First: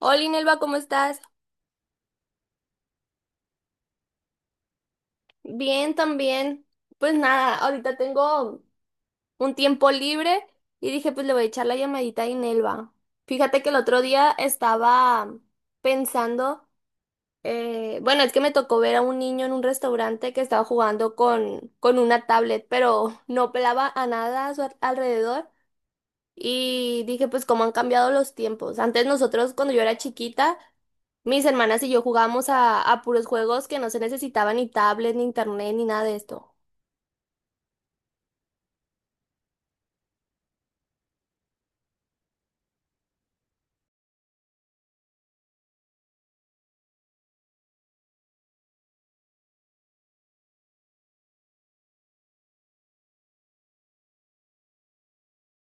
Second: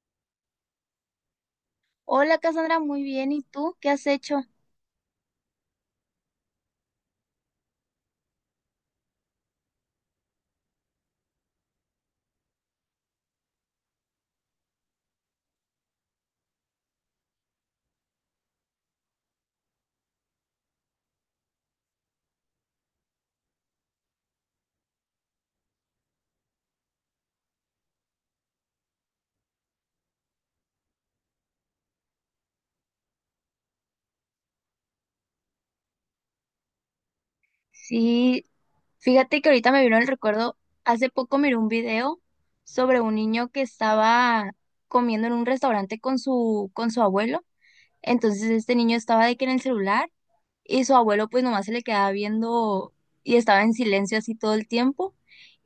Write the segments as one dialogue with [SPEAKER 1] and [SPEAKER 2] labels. [SPEAKER 1] Hola, Inelva, ¿cómo estás?
[SPEAKER 2] Hola Cassandra, muy bien. ¿Y tú qué has hecho?
[SPEAKER 1] Bien, también. Pues nada, ahorita tengo un tiempo libre y dije, pues le voy a echar la llamadita a Inelva. Fíjate que el otro día estaba pensando, bueno, es que me tocó ver a un niño en un restaurante que estaba jugando con una tablet, pero no pelaba a nada a su alrededor. Y dije, pues cómo han cambiado los tiempos. Antes nosotros, cuando yo era chiquita, mis hermanas y yo jugábamos a puros juegos que no se necesitaban ni tablet, ni internet, ni nada de esto.
[SPEAKER 2] Sí, fíjate que ahorita me vino el recuerdo, hace poco miré un video sobre un niño que estaba comiendo en un restaurante con su abuelo. Entonces este niño estaba de que en el celular y su abuelo pues nomás se le quedaba viendo y estaba en silencio así todo el tiempo.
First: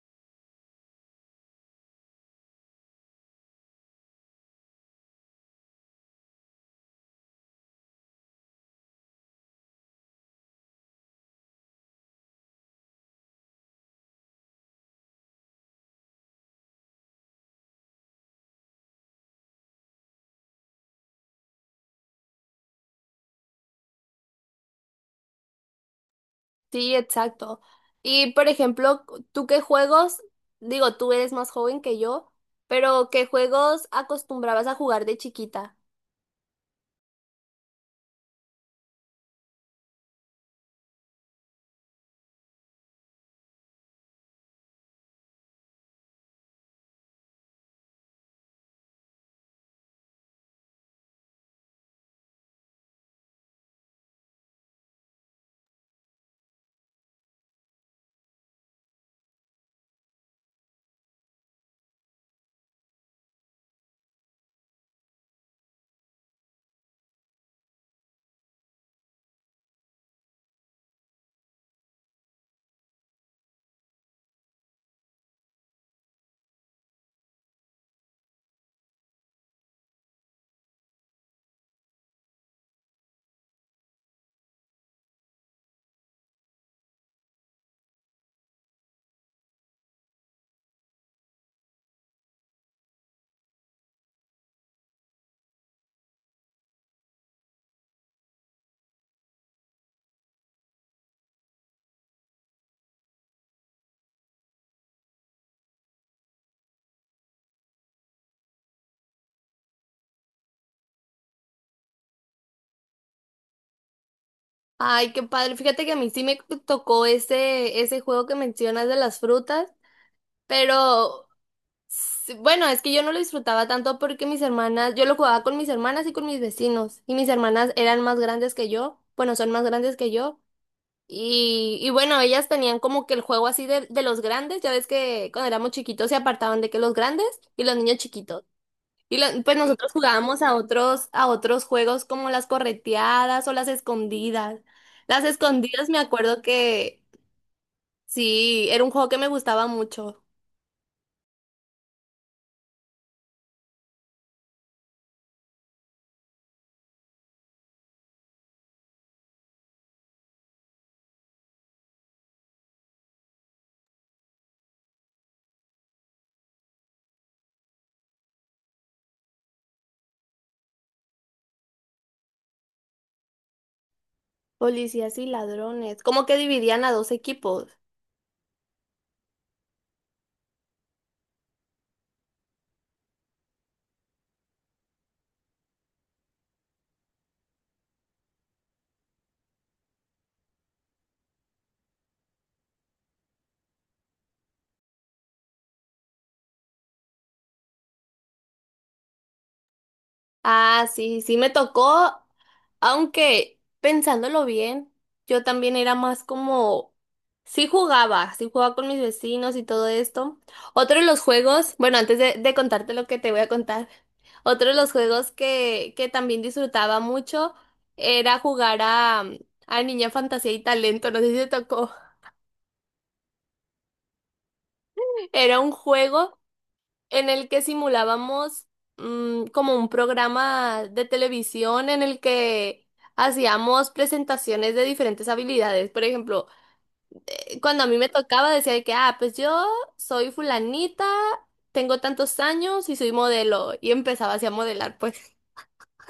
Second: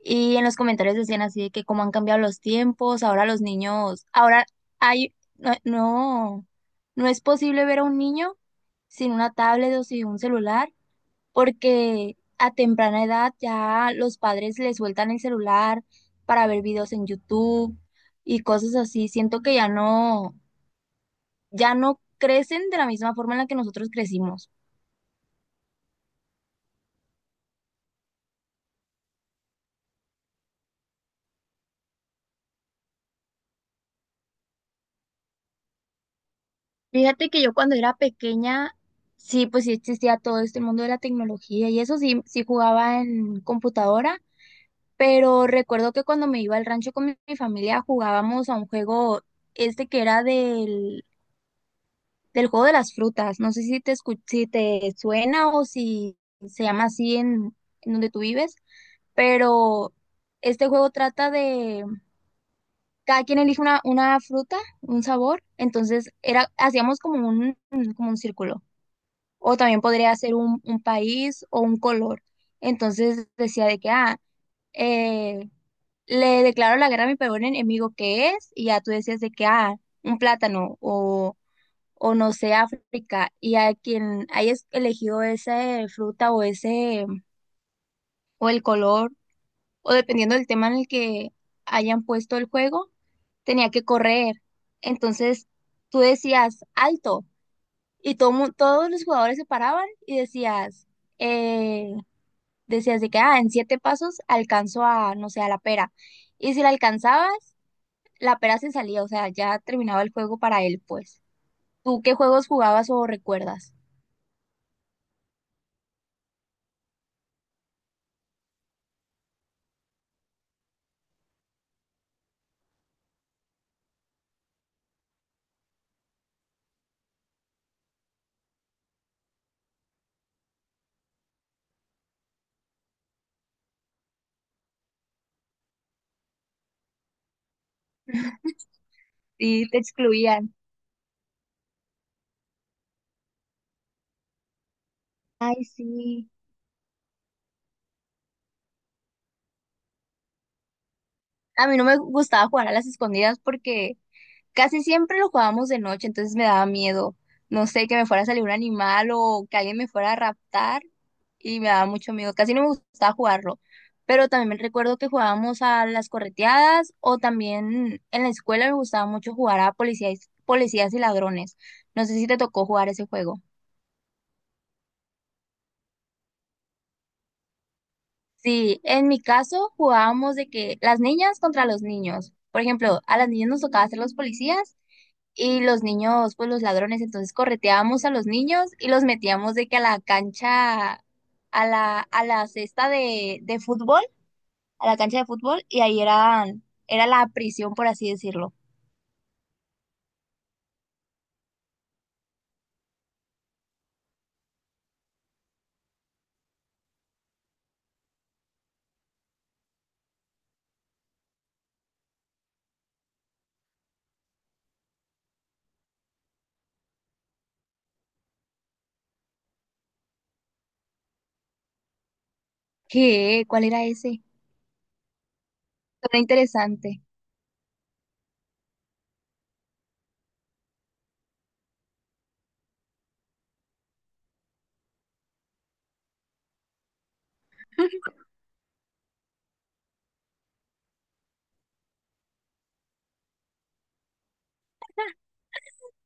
[SPEAKER 2] Y en los comentarios decían así de que cómo han cambiado los tiempos, ahora los niños, ahora hay, no, no, no es posible ver a un niño sin una tablet o sin un celular, porque a temprana edad ya los padres les sueltan el celular para ver videos en YouTube y cosas así. Siento que ya no crecen de la misma forma en la que nosotros crecimos.
[SPEAKER 1] Sí, exacto. Y por ejemplo, ¿tú qué juegos? Digo, tú eres más joven que yo, pero ¿qué juegos acostumbrabas a jugar de chiquita?
[SPEAKER 2] Fíjate que yo cuando era pequeña, sí, pues sí existía todo este mundo de la tecnología y eso sí jugaba en computadora. Pero recuerdo que cuando me iba al rancho con mi familia jugábamos a un juego este que era del juego de las frutas. No sé si si te suena o si se llama así en donde tú vives, pero este juego trata de cada quien elige una fruta, un sabor, entonces era, hacíamos como un círculo. O también podría ser un país o un color. Entonces decía de que, ah, eh, le declaro la guerra a mi peor enemigo que es, y ya tú decías de que, ah, un plátano o no sé, África, y a quien haya elegido esa fruta o ese, o el color, o dependiendo del tema en el que hayan puesto el juego, tenía que correr. Entonces tú decías alto, y todo, todos los jugadores se paraban y eh, decías de que, ah, en siete pasos alcanzo a, no sé, a la pera. Y si la alcanzabas, la pera se salía, o sea, ya terminaba el juego para él, pues. ¿Tú qué juegos jugabas o recuerdas?
[SPEAKER 1] Ay, qué padre. Fíjate que a mí sí me tocó ese juego que mencionas de las frutas, pero bueno, es que yo no lo disfrutaba tanto porque mis hermanas, yo lo jugaba con mis hermanas y con mis vecinos, y mis hermanas eran más grandes que yo, bueno, son más grandes que yo, y bueno, ellas tenían como que el juego así de los grandes, ya ves que cuando éramos chiquitos se apartaban de que los grandes y los niños chiquitos, y pues sí,
[SPEAKER 2] Sí, te
[SPEAKER 1] nosotros jugábamos
[SPEAKER 2] excluían.
[SPEAKER 1] a otros juegos como las correteadas o las escondidas. Las
[SPEAKER 2] Ay,
[SPEAKER 1] escondidas me
[SPEAKER 2] sí.
[SPEAKER 1] acuerdo que sí, era un juego que me gustaba mucho.
[SPEAKER 2] A mí no me gustaba jugar a las escondidas porque casi siempre lo jugábamos de noche, entonces me daba miedo. No sé, que me fuera a salir un animal o que alguien me fuera a raptar y me daba mucho miedo. Casi no me gustaba jugarlo. Pero también me recuerdo que jugábamos a las correteadas o también en la escuela me gustaba mucho jugar a policías y ladrones. No sé si te tocó jugar ese juego.
[SPEAKER 1] Policías y ladrones. Como que dividían a dos equipos.
[SPEAKER 2] Sí, en mi caso jugábamos de que las niñas contra los niños. Por ejemplo, a las niñas nos tocaba ser los policías y los niños, pues los ladrones. Entonces correteábamos a los niños y los metíamos de que a la cancha, a la cesta de fútbol, a la cancha de fútbol, y ahí eran, era la prisión, por así decirlo.
[SPEAKER 1] Ah, sí, sí me tocó, aunque pensándolo bien, yo también era más como, sí jugaba con mis vecinos y todo esto. Otro de los juegos, bueno, antes de contarte lo que te voy a contar, otro de los juegos que también disfrutaba mucho era jugar a Niña Fantasía y Talento, no sé si te tocó.
[SPEAKER 2] ¿Qué? ¿Cuál era ese?
[SPEAKER 1] Era un
[SPEAKER 2] Suena
[SPEAKER 1] juego
[SPEAKER 2] interesante.
[SPEAKER 1] en el que simulábamos como un programa de televisión en el que hacíamos presentaciones de diferentes habilidades. Por ejemplo, cuando a mí me tocaba decía de que, ah, pues yo soy fulanita, tengo tantos años y soy modelo. Y empezaba así a modelar, pues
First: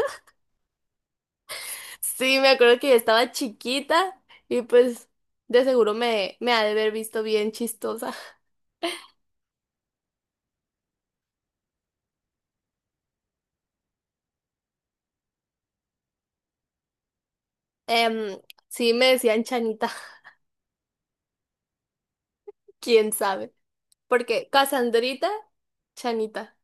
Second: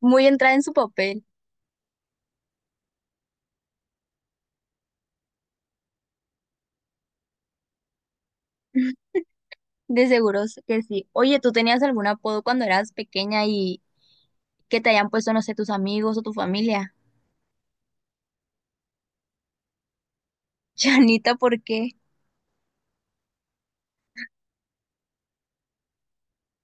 [SPEAKER 2] Muy entrada en su papel.
[SPEAKER 1] sí, me acuerdo que yo estaba chiquita y pues de seguro me ha de haber visto bien chistosa.
[SPEAKER 2] De seguros que sí. Oye, ¿tú tenías algún apodo cuando eras pequeña que te hayan puesto, no sé, tus amigos o tu familia?
[SPEAKER 1] Em, sí, me decían Chanita.
[SPEAKER 2] Chanita, ¿por qué?
[SPEAKER 1] Quién sabe. Porque Casandrita, Chanita.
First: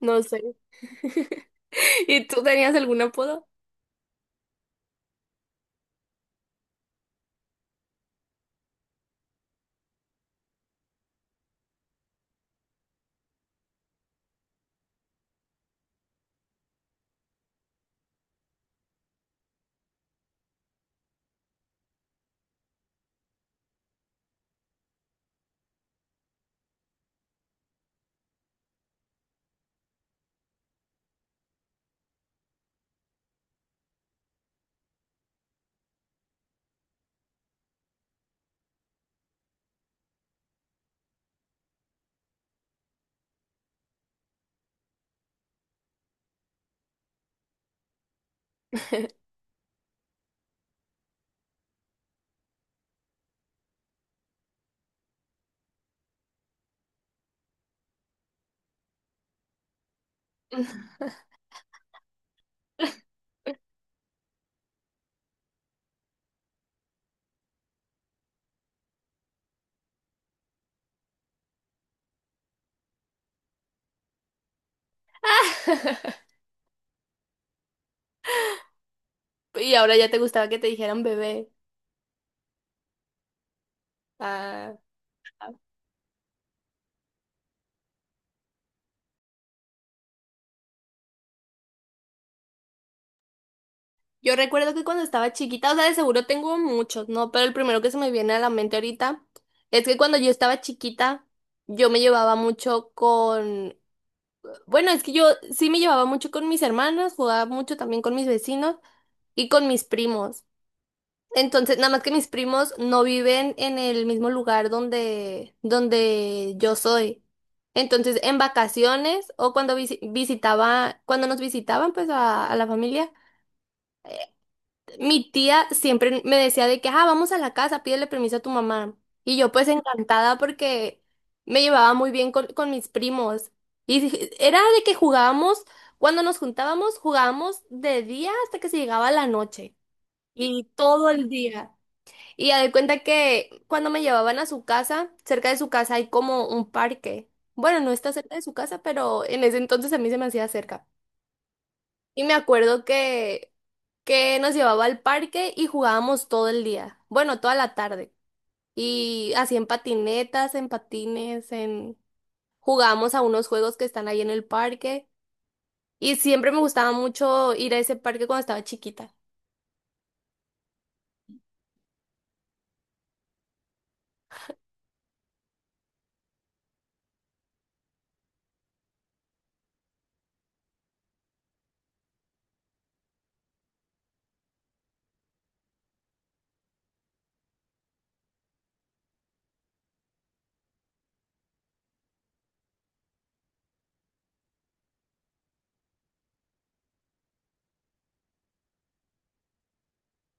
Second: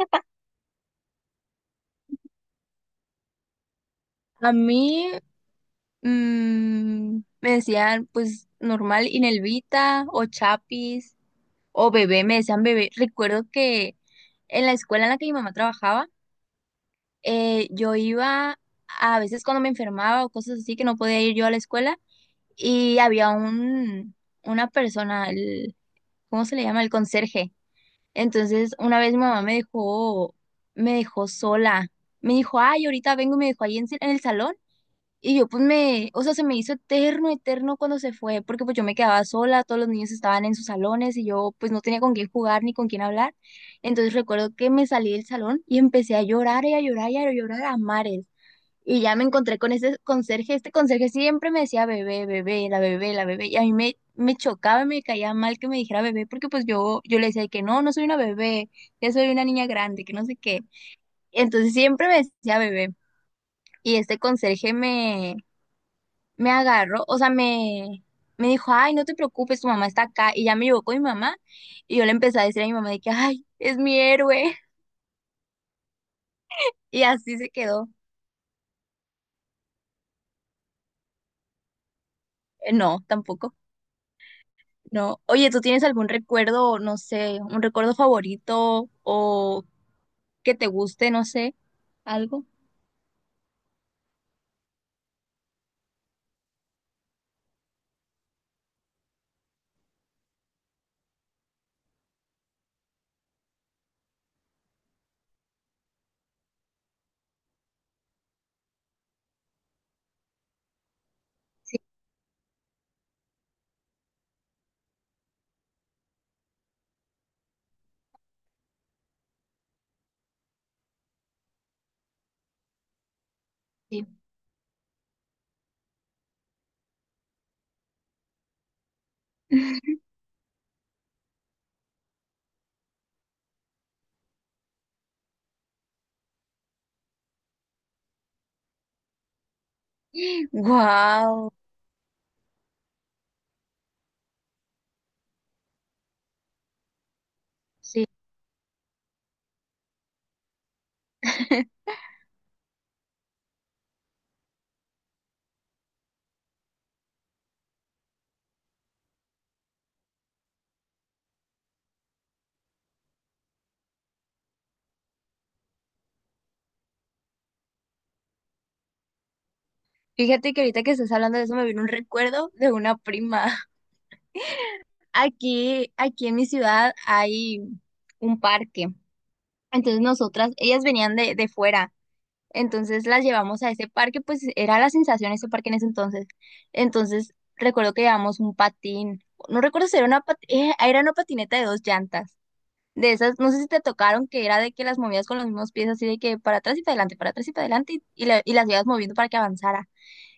[SPEAKER 1] No sé. ¿Y tú tenías algún apodo?
[SPEAKER 2] A mí me decían, pues, normal, Inelvita o Chapis o bebé, me decían bebé. Recuerdo que en la escuela en la que mi mamá trabajaba, yo iba a veces cuando me enfermaba o cosas así que no podía ir yo a la escuela y había una persona, ¿cómo se le llama? El conserje. Entonces, una vez mi mamá me dejó sola. Me dijo, ay, ahorita vengo y me dejó ahí en el salón. Y yo pues o sea, se me hizo eterno, eterno cuando se fue, porque pues yo me quedaba sola, todos los niños estaban en sus salones y yo pues no tenía con quién jugar ni con quién hablar. Entonces recuerdo que me salí del salón y empecé a llorar y a llorar y a llorar a mares. Y ya me encontré con ese conserje. Este conserje siempre me decía bebé, bebé, la bebé, la bebé. Y a mí me chocaba, me caía mal que me dijera bebé, porque pues yo le decía que no, no soy una bebé, que soy una niña grande, que no sé qué. Entonces siempre me decía bebé. Y este conserje me agarró, o sea, me dijo, ay, no te preocupes, tu mamá está acá. Y ya me llevó con mi mamá. Y yo le empecé a decir a mi mamá de que, ay, es mi héroe. Y así se quedó.
[SPEAKER 1] Y ahora ya te gustaba que te dijeran bebé.
[SPEAKER 2] No, tampoco.
[SPEAKER 1] Ah,
[SPEAKER 2] No. Oye, ¿tú tienes algún recuerdo, no sé, un recuerdo favorito o que te guste, no sé, algo?
[SPEAKER 1] yo recuerdo que cuando estaba chiquita, o sea, de seguro tengo muchos, ¿no? Pero el primero que se me viene a la mente ahorita es que cuando yo estaba chiquita, yo me llevaba mucho con... Bueno, es que yo sí me llevaba mucho con mis hermanos, jugaba mucho también con mis vecinos y con mis primos.
[SPEAKER 2] Sí,
[SPEAKER 1] Entonces, nada más que mis primos no viven en el mismo lugar donde yo soy. Entonces, en vacaciones o cuando visitaba, cuando nos visitaban pues a la familia,
[SPEAKER 2] sí.
[SPEAKER 1] mi tía siempre me decía de que, ah, vamos a la casa, pídele permiso a tu mamá. Y yo pues encantada porque me llevaba muy bien con mis primos. Y era de que jugábamos, cuando nos juntábamos, jugábamos de día hasta que se llegaba la noche. Y todo el
[SPEAKER 2] Wow.
[SPEAKER 1] día. Y ya de cuenta que cuando me llevaban a su casa, cerca de su casa hay como un parque. Bueno, no
[SPEAKER 2] Sí.
[SPEAKER 1] está cerca de su casa, pero en ese entonces a mí se me hacía cerca. Y me acuerdo que nos llevaba al parque y jugábamos todo el día. Bueno, toda la tarde. Y así en patinetas, en patines, en... Jugábamos a unos juegos que están ahí en el parque. Y siempre me gustaba mucho ir a ese parque cuando estaba chiquita.
[SPEAKER 2] Fíjate que ahorita que estás hablando de eso me vino un recuerdo de una prima. Aquí en mi ciudad hay un parque. Entonces ellas venían de fuera. Entonces las llevamos a ese parque, pues era la sensación ese parque en ese entonces. Entonces recuerdo que llevamos un patín, no recuerdo si era era una patineta de dos llantas, de esas, no sé si te tocaron, que era de que las movías con los mismos pies, así de que para atrás y para adelante, para atrás y para adelante, y las ibas moviendo para que avanzara.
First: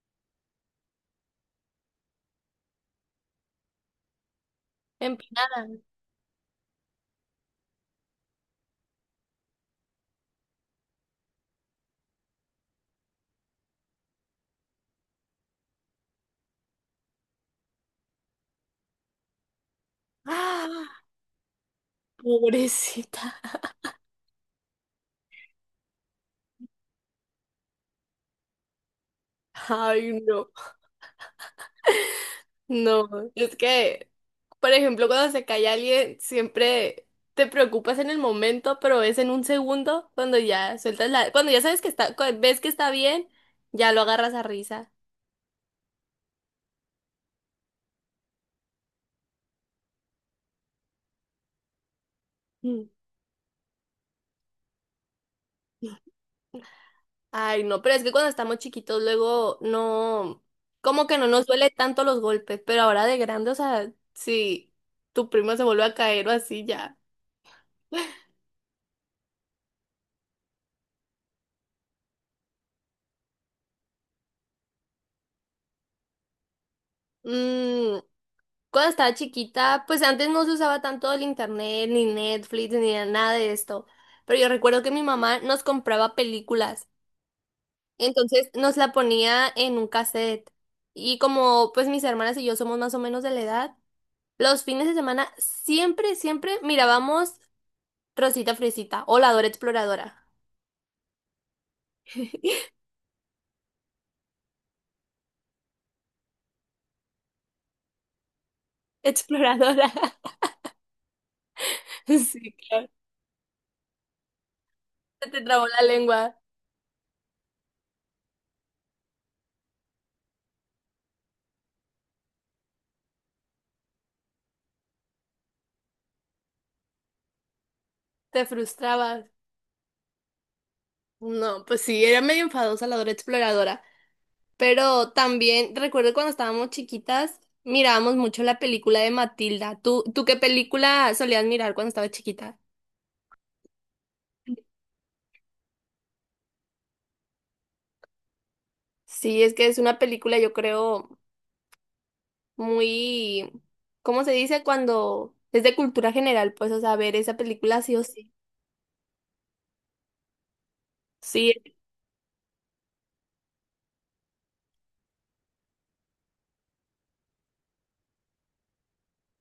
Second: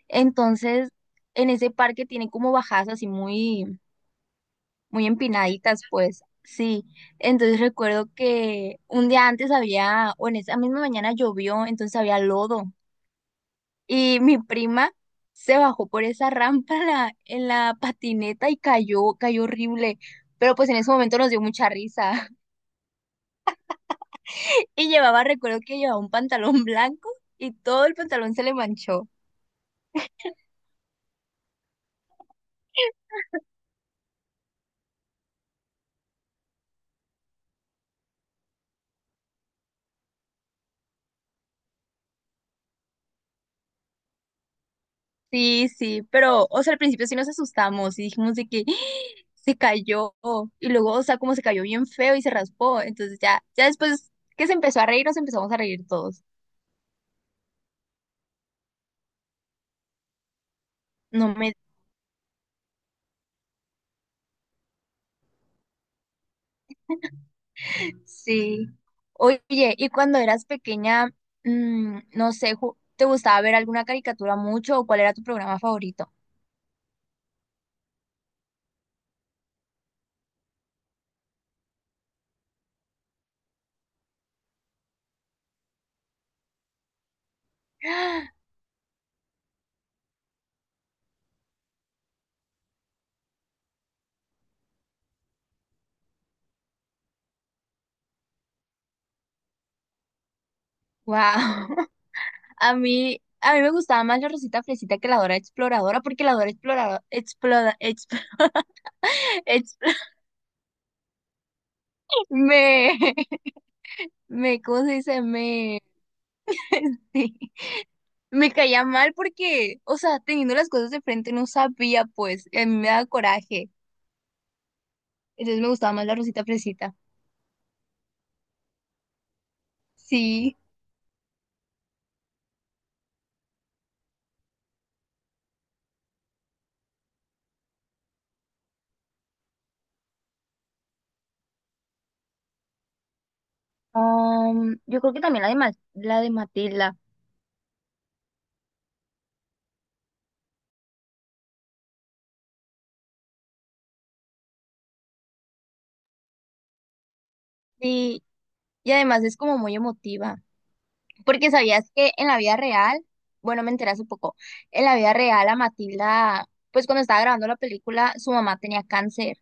[SPEAKER 2] Entonces en ese parque tiene como bajadas así muy, muy
[SPEAKER 1] Empinada.
[SPEAKER 2] empinaditas, pues. Sí, entonces recuerdo que un día antes había, o en esa misma mañana llovió, entonces había lodo y mi prima se bajó por esa rampa en la patineta y cayó, cayó horrible. Pero pues en ese
[SPEAKER 1] Ah,
[SPEAKER 2] momento nos dio mucha risa.
[SPEAKER 1] pobrecita.
[SPEAKER 2] Y recuerdo que llevaba un pantalón blanco y todo el pantalón se le manchó.
[SPEAKER 1] Ay, no. No, es que, por ejemplo, cuando se cae alguien, siempre te preocupas en el momento, pero es en un segundo cuando ya sueltas la, cuando ya sabes que está, ves que está bien, ya lo agarras a risa.
[SPEAKER 2] Sí, sí, pero, o sea, al principio sí nos asustamos y dijimos de que se cayó. Y luego, o sea, como se cayó bien feo y se raspó.
[SPEAKER 1] Mm.
[SPEAKER 2] Entonces ya, ya después que se empezó a reír, nos empezamos a reír todos.
[SPEAKER 1] Ay, no, pero es que cuando estamos chiquitos luego no, como que no
[SPEAKER 2] No
[SPEAKER 1] nos
[SPEAKER 2] me
[SPEAKER 1] duele tanto los golpes, pero ahora de grande, o sea, si tu primo se vuelve a caer o así ya.
[SPEAKER 2] Sí. Oye, ¿y cuando eras pequeña, no sé, te gustaba ver alguna caricatura mucho o cuál era tu programa favorito?
[SPEAKER 1] Mm, Cuando estaba chiquita, pues antes no se usaba tanto el internet, ni Netflix, ni nada de esto. Pero yo recuerdo que mi mamá nos compraba películas. Entonces nos la ponía en un cassette. Y como pues mis hermanas y yo somos más o menos de la edad, los fines de semana siempre mirábamos Rosita Fresita o La Dora Exploradora.
[SPEAKER 2] Wow. A mí me gustaba más la Rosita Fresita que la Dora Exploradora, porque la Dora Exploradora, exp-
[SPEAKER 1] Exploradora. Sí, claro.
[SPEAKER 2] me, ¿cómo se dice?
[SPEAKER 1] Se te trabó la lengua,
[SPEAKER 2] Sí, me caía mal porque, o sea, teniendo las cosas de frente no sabía, pues, y a mí me daba coraje. Entonces me gustaba más la Rosita Fresita.
[SPEAKER 1] te frustrabas.
[SPEAKER 2] Sí.
[SPEAKER 1] No, pues sí, era medio enfadosa la Dora Exploradora. Pero también recuerdo cuando estábamos chiquitas, mirábamos mucho la película de Matilda. ¿¿Tú qué película solías mirar cuando estabas chiquita?
[SPEAKER 2] Yo creo que también la de, la de Matilda.
[SPEAKER 1] Sí, es que es una película, yo creo, muy, ¿cómo se dice? Cuando es de cultura general, pues, o sea, ver esa película sí o
[SPEAKER 2] Sí,
[SPEAKER 1] sí.
[SPEAKER 2] y además es como muy emotiva. Porque
[SPEAKER 1] Sí.
[SPEAKER 2] sabías que en la vida real, bueno, me enteré hace poco, en la vida real a Matilda, pues cuando estaba grabando la película, su mamá tenía cáncer.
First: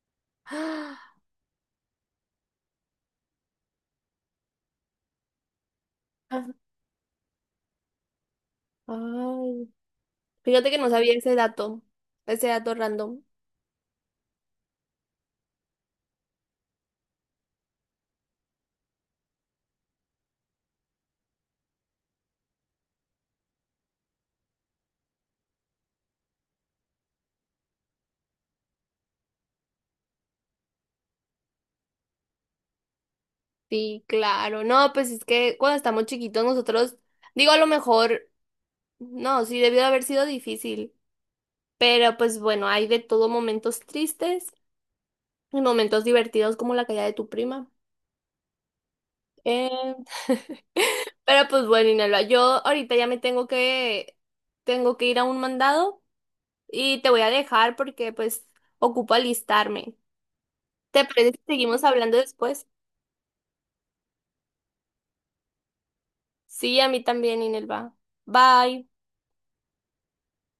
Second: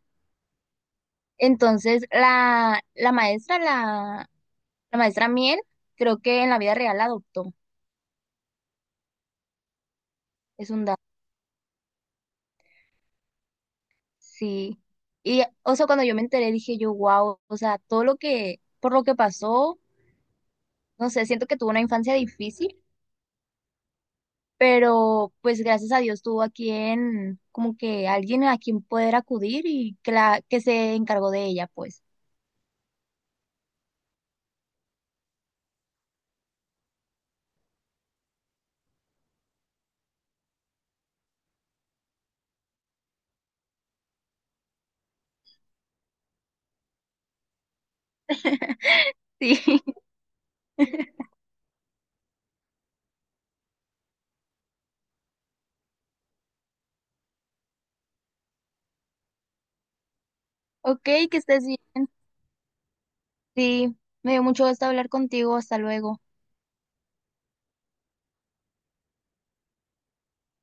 [SPEAKER 2] Entonces la maestra Miel, creo que
[SPEAKER 1] Ah,
[SPEAKER 2] en la vida real la adoptó.
[SPEAKER 1] ay, fíjate
[SPEAKER 2] Es
[SPEAKER 1] que
[SPEAKER 2] un
[SPEAKER 1] no
[SPEAKER 2] dato.
[SPEAKER 1] sabía ese dato random.
[SPEAKER 2] Sí. Y, o sea, cuando yo me enteré dije yo, wow, o sea, por lo que pasó, no sé, siento que tuvo una infancia difícil pero pues gracias a Dios tuvo a quien, como que alguien a quien poder acudir y que se encargó de ella, pues.
[SPEAKER 1] Sí, claro. No, pues es que cuando estamos chiquitos nosotros, digo, a lo mejor, no, sí, debió de haber sido difícil. Pero pues bueno, hay de todo momentos tristes y momentos divertidos como la caída de tu prima.
[SPEAKER 2] Sí,
[SPEAKER 1] Eh, Pero pues bueno, Inelva, yo ahorita ya me tengo tengo que ir a un mandado y te voy a dejar porque pues ocupo alistarme.
[SPEAKER 2] ok,
[SPEAKER 1] ¿Te parece
[SPEAKER 2] que
[SPEAKER 1] que
[SPEAKER 2] estés
[SPEAKER 1] seguimos
[SPEAKER 2] bien.
[SPEAKER 1] hablando después?
[SPEAKER 2] Sí, me dio mucho gusto hablar contigo, hasta luego.
[SPEAKER 1] Sí, a mí también, Inelva. Bye.